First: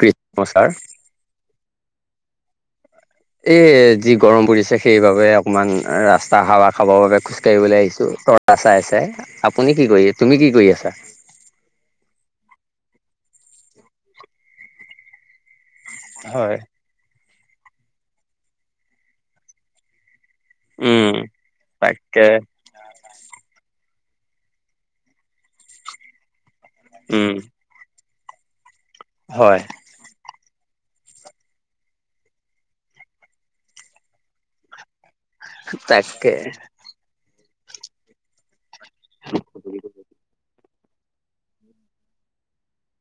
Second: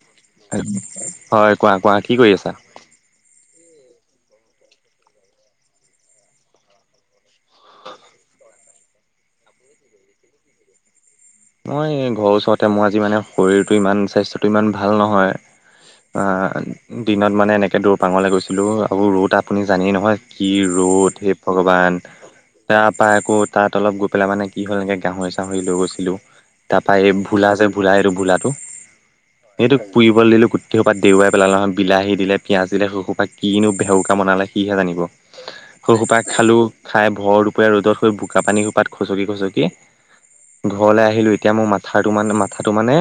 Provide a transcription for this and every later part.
নমস্কাৰ হয় কোৱা কোৱা কি কৰি আছা এ যি গৰম পৰিছে সেইবাবে অকমান ৰাস্তা হাৱা খাবৰ বাবে খোজকাঢ়িবলে আহিছো। আ চাই আ চাই আপুনি কি কৰি তুমি কি কৰি আছা। মই ঘৰৰ ওচৰতে মই আজি মানে শৰীৰটো ইমান স্বাস্থ্যটো ইমান ভাল হয় নহয়- দিনত মানে এনেকৈ দৌৰপাঙলৈ গৈছিলোঁ আৰু ৰ'দ আপুনি জানেই নহয়। কি উম ৰ'দ সেই ভগৱান তাকে তাৰ পৰা আকৌ তাত- তলপ গৈ পেলাই মান কি'ল এনেকৈ গাহৰি চাহৰি লৈ গৈছিলোঁ। তাৰপৰা এই উম ভোলা যে ভোলা এইটো ভোলাটো হয় এইটো পুৰিবলৈ দিলো গোটেই সোপা দেউৱাই পেলালে নহয় বিলাহী দিলে পিয়াঁজ দিলে সেইসোপ কিনো ভেহোকা বনালে সিহে জানিব। সৰু সোপাক তাকে খালো খাই ভৰ প ৰ'দত হৈ বোকা পানী খোপাত খচকি খচি ঘৰলৈ আহি আহিলো এতিয়া মই মাথাটো মানে মাথাটো মানে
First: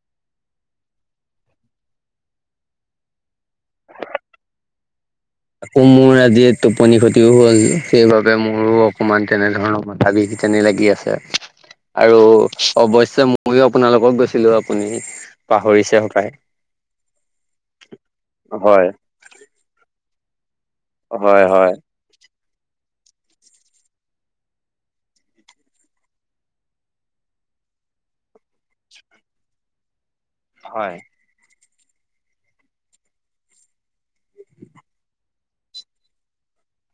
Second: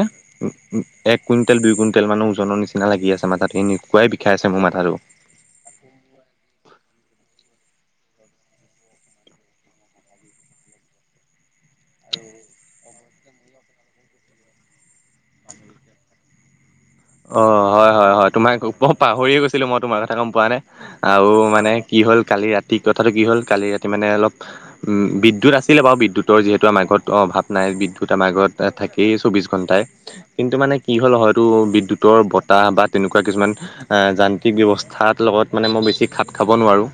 এক কুইণ্টেল দুই কুইণ্টেল মানৰ ওজনৰ নিচিনা লাগি আ ছে মাথাটো এনেকুৱাই বিষায় আছে মোৰ মাথাটো আকৌ মোৰ আজি টোপনি ক্ষতিও হ'ল। সেইবাবে মোৰো অকমান তেনেধৰণৰ মাথা বিষ যেনেই লাগি আছে। আৰু অৱশ্যে শ্য ময়ো আপোনালোকক গৈছিলো আপুনি পাহৰিছে হপায় অ হয় হয় হয় তোমাক হয় পাহৰিয়ে গৈছিলো মই তোমাৰ কথা গম পোৱা নে আৰু হয় মানে হয় কি হ'ল কালি ৰাতি কথাটো কি হ'ল কালি ৰাতি মানে অলপ উম বিদ্যুৎ আছিলে বাও বিদ্যুৎৰ যিহেতু আমাৰ ঘৰত অভাৱ নাই। বিদ্যুৎ আমাৰ ঘৰত থাকেই চৌবিশ ঘণ্টাই কিন্তু মানে কি হয় হল হয়তো উত্তৰ বতাহ বা তেনেকুৱা কিছুমান যান্ত্ৰিক ব্যৱস্থাৰ লগত মানে মই বেছি খাত খাব নোৱাৰোঁ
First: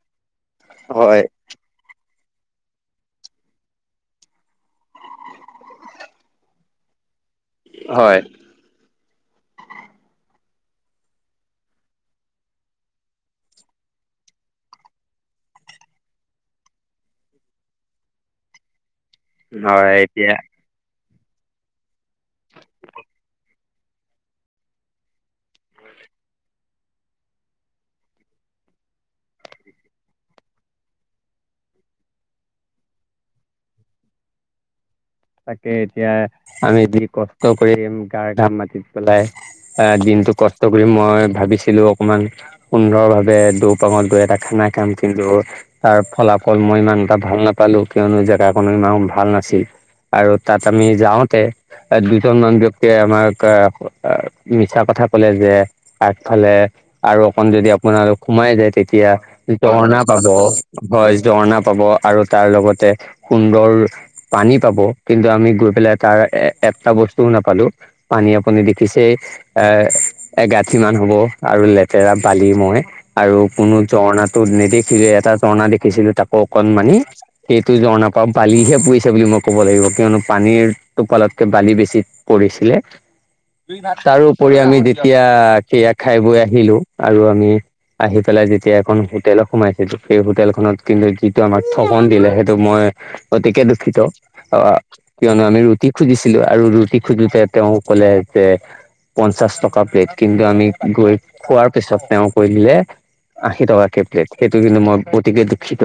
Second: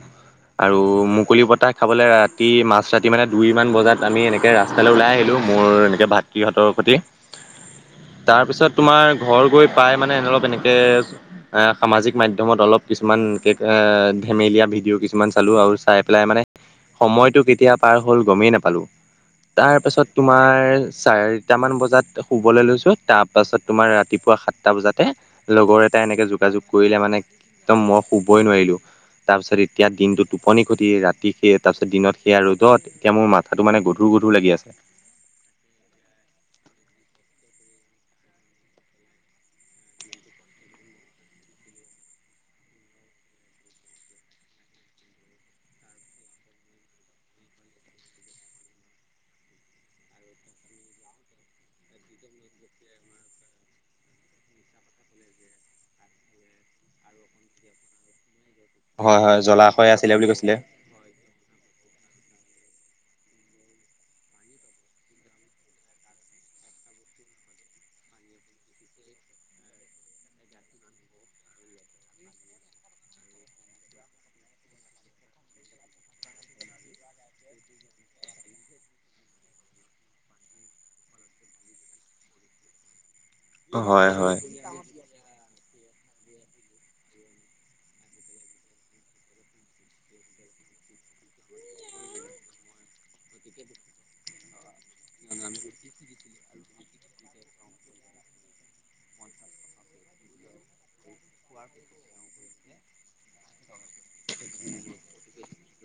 আৰু হয় মুকলি বতাহ খাবলৈ ৰা ৰাতি মাছ ৰাতি মানে দুই মান বজাত আমি এনেকে ৰাস্তালৈ ওলাই আহিলো মোৰ এনেকে ভাতৃহঁতৰ সৈতে হয় তাৰপিছত তোমাৰ ঘৰ গৈ প্ৰায় মানে অলপ এনেকে সামাজিক মাধ্যমত অলপ কিছুমান এনেকে ধেমেলীয়া ভিডিঅ' কিছুমান চালো আৰু চাই পেলাই মানে সময়তটো কেতিয়া পাৰ হ'ল গমেই নাপালো তাৰ হয় পাছত এতিয়া তোমাৰ চাৰিটামান বজাত শুবলৈ লৈছোঁ তাৰপাছত তোমাৰ ৰাতিপুৱা সাত টা বজাতে লগৰ এটা এনেকে যোগাযোগ কৰিলে মানে একদম মই শুবই নোৱাৰিলো তাৰ পিছত এতিয়া দিনটো টোপনি খটি ৰাতি স তাৰপিত দিনত সেয়া ৰ'দত এতিয়া মোৰ মাথাটো মানে গধো গধু লাগি আছে। তাকে এতিয়া আমি যি কষ্ট কৰি গাৰ ঘাম মাটিত পেলাই আহ দিম কিন্তু কষ্ট কৰি মই ভাবিছিলো অকণমান সুন্দৰ ভাৱে দৌপাঙত গৈ এটা খানা কাম খিন তাৰ ফলাফল মই ইমান এটা ভাল নাপালো, কিয়নো জেগাখনো ইমান ভাল নাছিল। আৰু তাত আমি যাওঁতে দুজন মান ব্যক্তিয়ে আমাক মিছা কথা কলে যে আগফালে আৰু অকন যদি আপোনাৰ সোমাই যায় তেতিয়া হয় হয় জলাশয় জঝৰ্ণা আছিলে পাব বুলি কৈছিলে। হয় জঝৰ্ণা পাব আৰু তাৰ লগতে সুন্দৰ পানী পাব। কিন্তু আমি গৈ পেলাই তাৰ এ এটা বস্তুও নাপালো পানী আপুনি দেখিছে এ এগাঁঠি মান হ'ব আৰু লেতেৰা বালি মই আৰু কোনো ঝৰ্ণাটো নেদেখিলো এটা ঝৰ্না দেখিছিলো তাকো অকণ মানি সেইটো ঝৰ্ণাৰ পৰা বালিহে পৰিছে বুলি মই ক'ব লাগিব। কিয়নো পানীৰ টোপালতকে বালি বেছি পৰিছিলে। হয় হয় তাৰোপৰি আমি যেতিয়া সেইয়া খাই বৈ আহিলো আৰু আমি আহি পেলাই যেতিয়া এখন হোটেল সোমাইছিলো সেই হোটেলখনত কিন্তু যিটো আমাক থগন দিলে সেইটো মই অতিকে দুখিত অ কিয়নো আমি ৰুটি খুজিছিলো আৰু ৰুটি খুজোতে তেওঁ কলে যে পঞ্চাশ টকা প্লেট কিন্তু আমি গৈ খোৱাৰ পিছত তেওঁ কৈ দিলে। আশী টকা কে প্লেট সেইটো কিন্তু মই অতিকে দুখিত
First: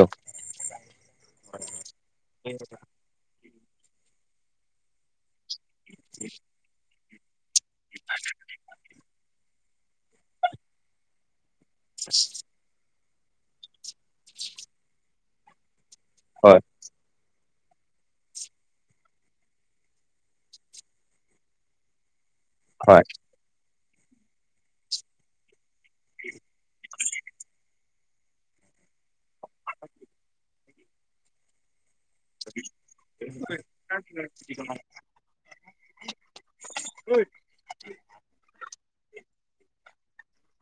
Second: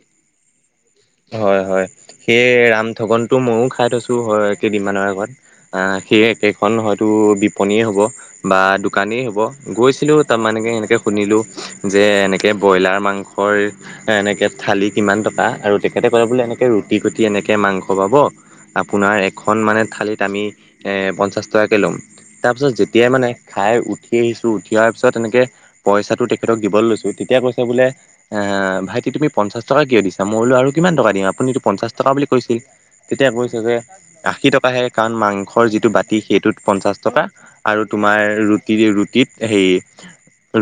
হয় হয় সেই ৰামঠগন টো মইও খাই থৈছো তো হয় কেইদিনমান আগত। সেইকেখনত টো বিপনীয়ে হ'ব বা দোকানেই হ'ব গৈছিলো। তাৰমানে সেনেকে শুনিলো। যে এনেকে ব্ৰইলাৰ মাংসৰ এনেকে থালি কিমান টকা আৰু তে ক‌ই পেলাই হয় এনেক ৰুটি কৰি এনেকৈ মাংস পাব আপোনাৰ এখন মানে থালিত আমি পঞ্চাছ টকাকৈ ল'ম। তাৰ পিছত হয় যেতিয়াই মানে খাই উঠি আহিছো পথিয়াৰ পিছত এনেকে পইচা দিব লৈছো তেতিয়া কৈ বোলে ভাইটি তুমি পঞ্চাশ টকা কিয় দিছা? মই বোলো কিমান টকা দিম আপুনি টো পঞ্চাশ টকা বুলি কৈছিল। তেতিয়া কৈছে যে আশী টকাহে, কাৰণ মাংসৰ যিটো বাতি সেইটোত পঞ্চাশ টকা আৰু তু তোমাৰ ৰুটি ৰুটিত হে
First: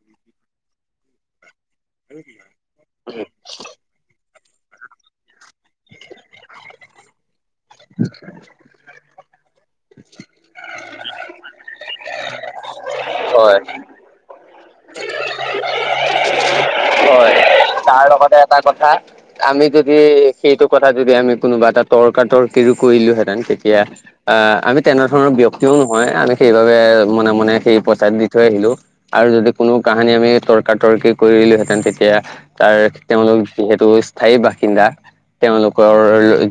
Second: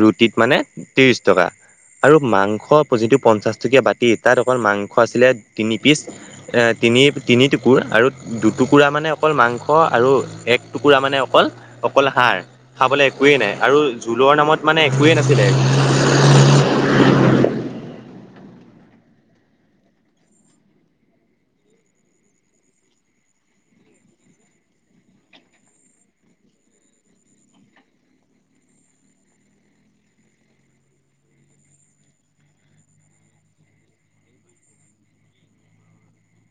ৰুটিত মানে ত্ৰিশ টকা। আৰু মাংস যিটো পঞ্চাশ টকীয়া বাতিত তাত অকল মাংস আছিলে তিনি পিচ তিনি তিনি টুকুৰ আৰু দুটুকুৰা মানে অকল মাংস আৰু এক টুকুৰা মানে অকল অকল হাড় খাবলৈ একোৱেই নাই। হয় আৰু জোলৰ নামত মানে একোৱে নাছিলে। হয়। তাৰ লগতে এটা কথা আমি যদি সেইটো কথা যদি আমি কোনোবা এটা তৰ্কা তৰ্কি কৰি দিলোহেঁতেন তেতিয়া আহ আমি তেনে ধৰণৰ ব্যক্তিও নহয় আমি সেইবাবে মনে মনে সেই প পইছাটো দি থৈ আহিলো আৰু যদি কোনো কাহানী আমি তৰ্কা তৰ্কি কৰিলোহেঁতেন তেতিয়া তাৰ তেওঁলোক যিহেতু স্থায়ী বাসিন্দা তেওঁলোকৰ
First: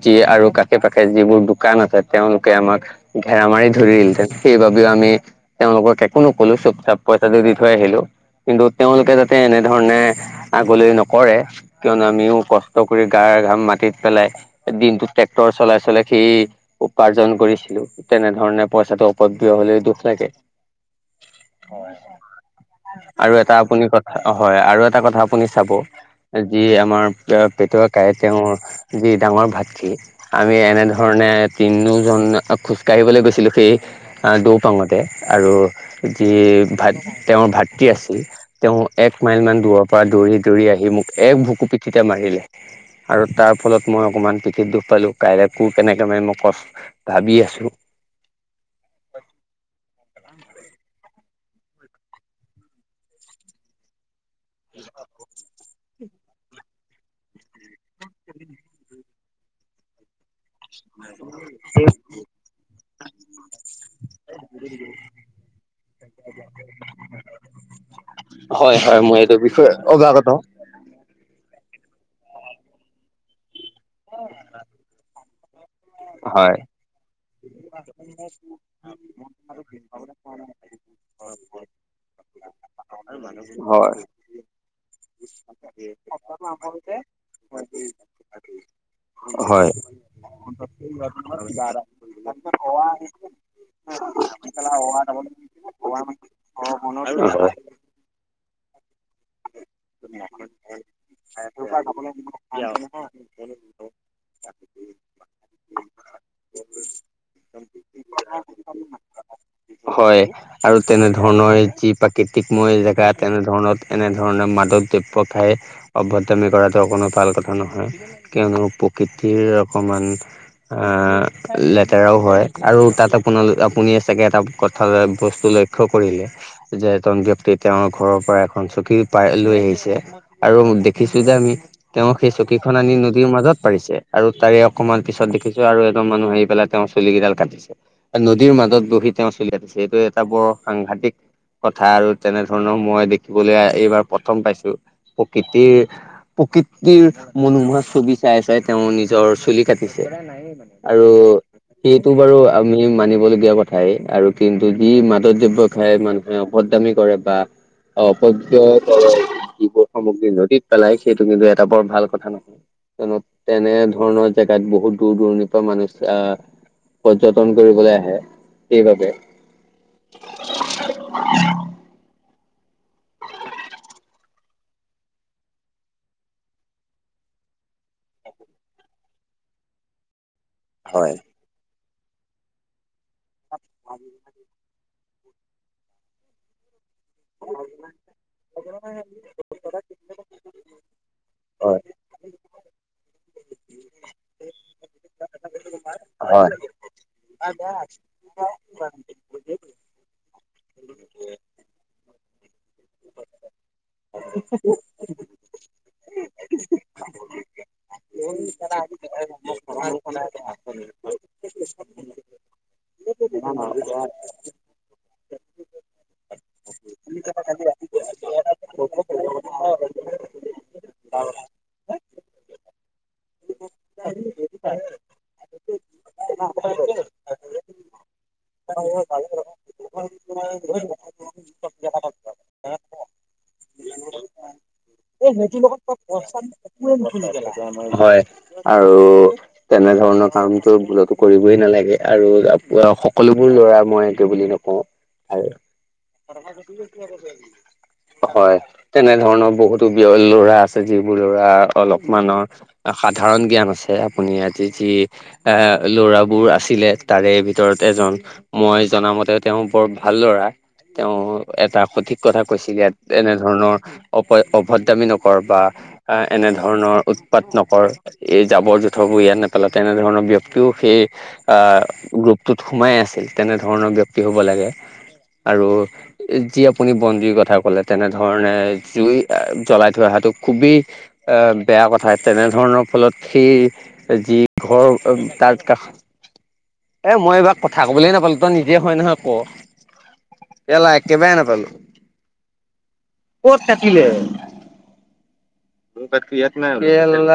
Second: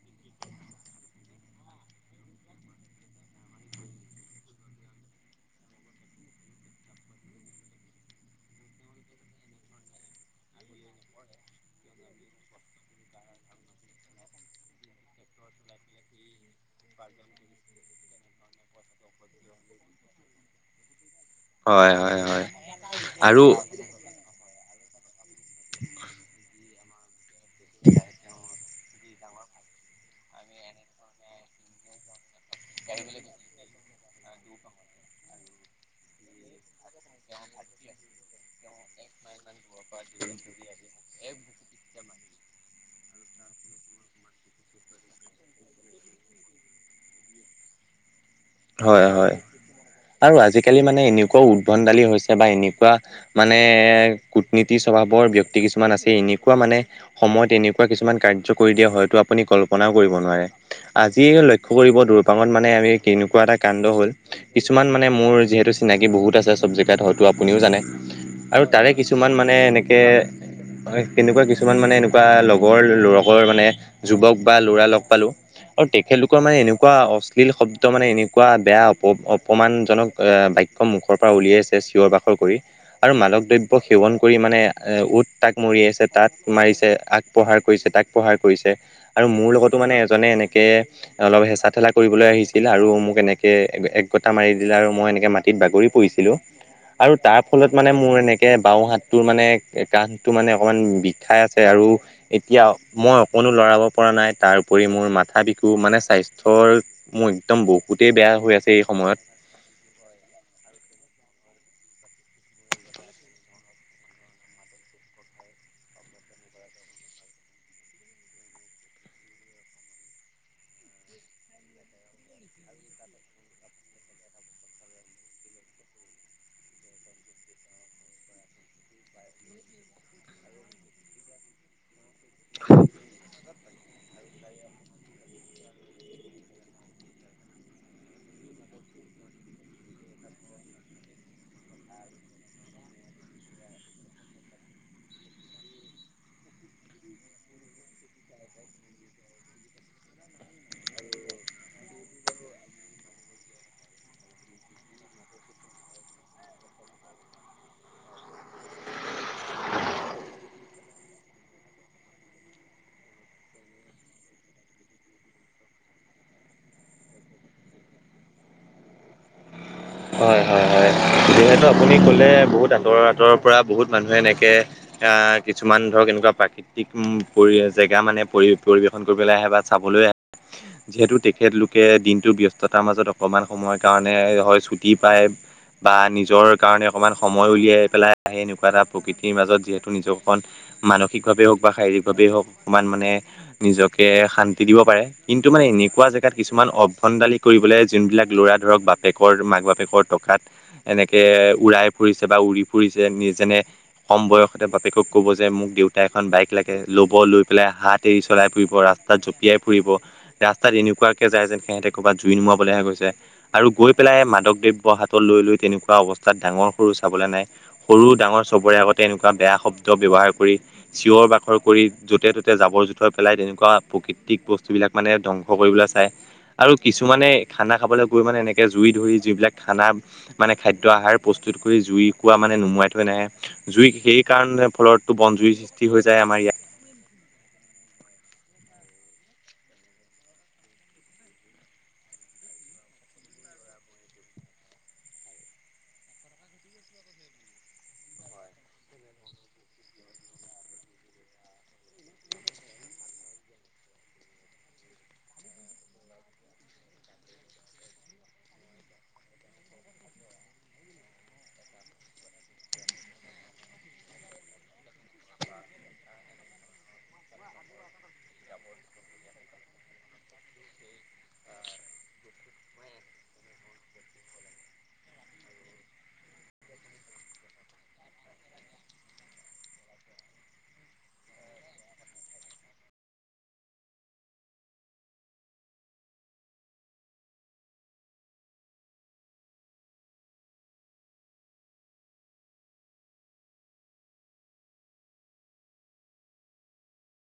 যি আৰু কাশে পাশে যিবোৰ দোকান আছে, তেওঁলোকে আমাক ঘেৰা মাৰি ধৰিল হেতেন, সেইবাবেও আমি তেওঁলোকক একো নকলো চুপ চাপ পইচাটো দি থৈ আহিলো। কিন্তু তেওঁলোকে যাতে এনেধৰণে বলে নকৰে কিয়নো আমিও কষ্ট কৰি গাৰ ঘাম মাটিত পেলাই দিনত টেক্টৰ চলাই চলাই চলাই সি উপাৰ্জন কৰিছিলো। তেনেধৰণে পইচাটো অপব্যয় হলে দুখ লাগে। হয় হয় হয় আৰু এটা আপুনি কথা হয় আৰু এটা কথা আপুনি চাব যি আমাৰ পেটুৱা কাইয়ে তেওঁৰ যি ডাঙৰ ভাত খি আমি এনেধৰণে তিনিওজন খোজকাঢ়িবলৈ গৈছিলোঁ, সেই দৌপাঙতে আৰু যি ভাত তেওঁৰ ভাতৃ আছিল তেওঁ এক মাইল মান দূৰত পৰা দৌৰি দৌৰি আহি মোক এক ভুকু পিঠিতে মাৰিলে। আৰু তাৰ ফলত মই অকমান পিঠিত দুখ পালো। কাইলৈ কোৰ কেনেকে মানে মই কছ ভাবি আছো। [inaudible] হয় হয় আৰু আজিকালি মানে এনেকুৱাও উদভনদালি হৈছে বা এনেকুৱা মানে [unintelligible] কূটনীতি স্বভাৱৰ ব্যক্তি কিছুমান আছে। এনেকুৱা মানে সময়ত এনেকুৱা কিছুমান কাৰ্য কৰি দিয়া হয়তো [unintelligible] আপুনি কল্পনাও কৰিব নোৱাৰে। আজি লক্ষ্য কৰিব দৰপাঙত মানে আমি কেনেকুৱা এটা কাণ্ড হ'ল। কিছুমান মানে মোৰ যিহেতু চিনাকি বহুত আছে। জেগাত হয়তো আপুনিও জানে আৰু হয় তাৰে হয় মই এইটো কিছুমান মানে বিষয়ে এনেকে অৱগত হয় কেনেকোৱা কিছুমান মানে এনেকুৱা লগৰৰ মানে যুৱক বা ল'ৰা লগ পালো- আৰু তেখেতলোকৰ মানে হয় এনেকুৱা অশ্লীল শব্দ মানে এনেকুৱা বেয়া অপ অপমানজনক বাক্য মুখৰ পৰা উলিয়াইছে চিঞৰ বাখৰ কৰি ‌আৰু মাদক হয় দ্ৰব্য সেৱন কৰি মানে এ উট তাক মৰি আছে ত তাত মাৰিছে আক প্ৰহাৰ কৰিছে তাক প্ৰহাৰ কৰিছে আৰু মোৰ লগতো হয় মানে এজনে এনেকৈ অলপ হেঁচা ঠেলা কৰিবলৈ আহিছিল আৰু মোক এনেকে এক গটা মাৰি দিলে আৰু মই এনেকে মাটিত বাগৰি পৰি দিলো। আৰু তাৰ হয় ফলত মানে মোৰ এনেকে বাওঁ হাতটোৰ মানে কাণ্ডটো মানে অকমান বিষাই আছে আৰু এতিয়া মই অকণো লৰাব পৰা নাই তাৰপৰি মোৰ মাথা বি মানে স্বাস্থ্যৰ মোৰ একদম বহুতেই বেয়া হৈ আছে এই সময়ত। হয় আৰু তেনে ধৰণৰ যি প্ৰাকৃতিকময় জেগা তেনেধৰণত এনেধৰণৰ মাদক দ্ৰব্য খাই বদনামি কৰাটো অকণো ভাল কথা নহয়। কিয়নো প্ৰকৃতিৰ অকণমান অ আ লেতেৰাও হয় আৰু তাত আপোনালোক আপুনি চাগে এটা কথা বস্তু লক্ষ্য কৰিলে যে এজন ব্যক্তি তেওঁৰ ঘৰৰ পৰা এখন চকী পাই লৈ আহিছে, আৰু দেখিছো যে তেওঁ সেই চকীখন আনি নদীৰ মাজত পাৰিছে আৰু তাৰে অকমান পিছত কিো আৰু এজন মানুহ আহি পিছত আন এজন মানুহ আহি পেলাই তেওঁৰ চুলি কেইডাল কাটিছে। নদীৰ মাজত বহি তেওঁ চুলি কাটিছে এইটো এটা বৰ বহুত সাংঘাতিক কথা আৰু তেনেধৰণৰ মই দেখিবলৈ এইবাৰ প্ৰথম পাইছো। পকিটিৰ [unintelligible] প্ৰকৃতিৰ মনোমোহা ছবি চাই চাই তেওঁ নিজৰ চুলি কাটিছে আৰু সেইটো বাৰু আমি মানিবলগীয়া কথাই আৰু কিন্তু যি মাদক দ্ৰব্য খাই মানুহে বদনামি কৰে বা অপদ্ৰব্য যিবোৰ সামগ্ৰী নদীত পেলাই। সেইটো কিন্তু এটা বৰ ভাল কথা নহয়। তেনে ধৰণৰ জেগাত বহুত দূৰ-দূৰণিৰ পৰা মানুহ আহ পৰ্যটন কৰিবলৈ আহে। সেই বাবে হয় হয় হয় যিহেতু আপুনি কলে বহুত আতৰ আতৰ পৰা বহুত মানুহে এনেকে। আহ কিছুমান ধৰক এনেকুৱা প্ৰাকৃতিক পৰি জেগা মানে পৰি পৰিবেশন কৰিবলৈ আহে বা চাবলৈ আহে। যিহেতু হয় তেখেতলোকে দিনটোৰ ব্যস্ততাৰ মাজত অকণমান সময়ৰ কাৰণে হৈ চুটি পাই পায় বা নিজৰ কাৰণে [unintelligible] অকণমান সময় উলিয়াই পেলাই আহে এনেকুৱা এটা প্ৰকৃতিৰ মাজত যিহেতু নিজক অকমান মানসিকভাৱে হওক বা হয় শাৰীৰিক ভাবে হওক অকণ হওক মানে নিজকে শান্তি দিব পাৰে। কিন্তু মানে এনেকুৱা জেগাত হয় কিছুমান অভ ন্দালি কৰিবলৈ জোনবিলাক ল'ৰা ধৰক বাপেকৰ মাক বাপেকৰ [unintelligible] টকাত এনেকে উৰাই ফুৰিছে বা উৰি ফুৰিছে ফুৰিছে নি যেনে কম বয়সতে বাপেকক ক'ব যে মোক দেউতা এখন বাইক লাগে ল'ব লৈ পেলাই লৈ পেলাই হাত দেৰি চলাই ফুব ৰাস্তাত জঁপিয়াই ফুৰিব ৰাস্তাত এনেকুৱাকে যায় যেন সিহঁতে কৰবাত জুই নোমাবলৈ আহ হৈ গৈছে। আৰু গৈ পেলাই মাদক দ মাদক দ্ৰব্য হাতত লৈ লৈ তেনেকুৱা অৱস্থাত ডাঙৰ-সৰু চাবলৈ নাই। সৰু-ডাঙৰ চবৰে আগতে এনেকুৱা বেয়া শব্দ ব্যৱহাৰ কৰি চিঞৰ-বাখৰ কৰি য'তে ত'তে জাবৰ-জোথৰ পেলাই তেনেকুৱা প্ৰকৃতিক বস্তুবিলাক বিলাক মানে ধ্বংস কৰিবলৈ চায়। আৰু কিছুমানে খানা খাবলৈ গৈ মানে এনেকে জুই ধৰি যিবিলাক খানা মানে খাদ্য আহাৰ প্ৰস্তুত কৰি জুই কোৱা মানে নুমুৱাই থৈ নাহে। জুই সেই কাৰণে ইয়াৰ ফলত এই সেইটোৰ লগত, তই কচম একোৱেই নহয়। হয়, আৰু তেনেধৰণৰ কামতো ভুলতো কৰিবই নালাগে। আৰু সকলোবোৰ ল'ৰাক মই এইটো বুলি নকওঁ। হয়। তেনেধৰণৰ বহুতো বিয়ৰ ল'ৰা আছে, যিবোৰ ল'ৰা অলপ মানৰ সাধাৰণ জ্ঞান আছে আপুনি আজি যি এ ল'ৰাবোৰ আছিলে তাৰে ভিতৰত এজন মই জনামতে তেওঁ বৰ ভাল ল'ৰা। তেওঁ এটা সঠিক কথা কৈছিলে ইয়াত এনেধৰণৰ অপ অভদ্ৰামি নকৰ বা এনেধৰণৰ উৎপাত নকৰ এই জাবৰ-জোথৰ বোৰ ইয়াত নেপেলা তেনেধৰণৰ ব্যক্তিও সেই আ গ্ৰুপটোত সোমাই। আছিল তেনে ধৰণৰ ব্যক্তি হব লাগে। আৰু যি আপুনি বন্দিৰ কথা কলে তেনেধৰণে জুই জ্বলাই থৈ অহাটো খুবেই বেয়া কথা তেনেধৰণৰ ফলত সেই যি ঘৰ তাৰ কাষতে এ মই এইবাৰ কথা কবলৈ নাপালো তই নিজে হয় নহয় ক একবাই নাপালো [unintelligible] কত থাকিলে? কে [unintelligible]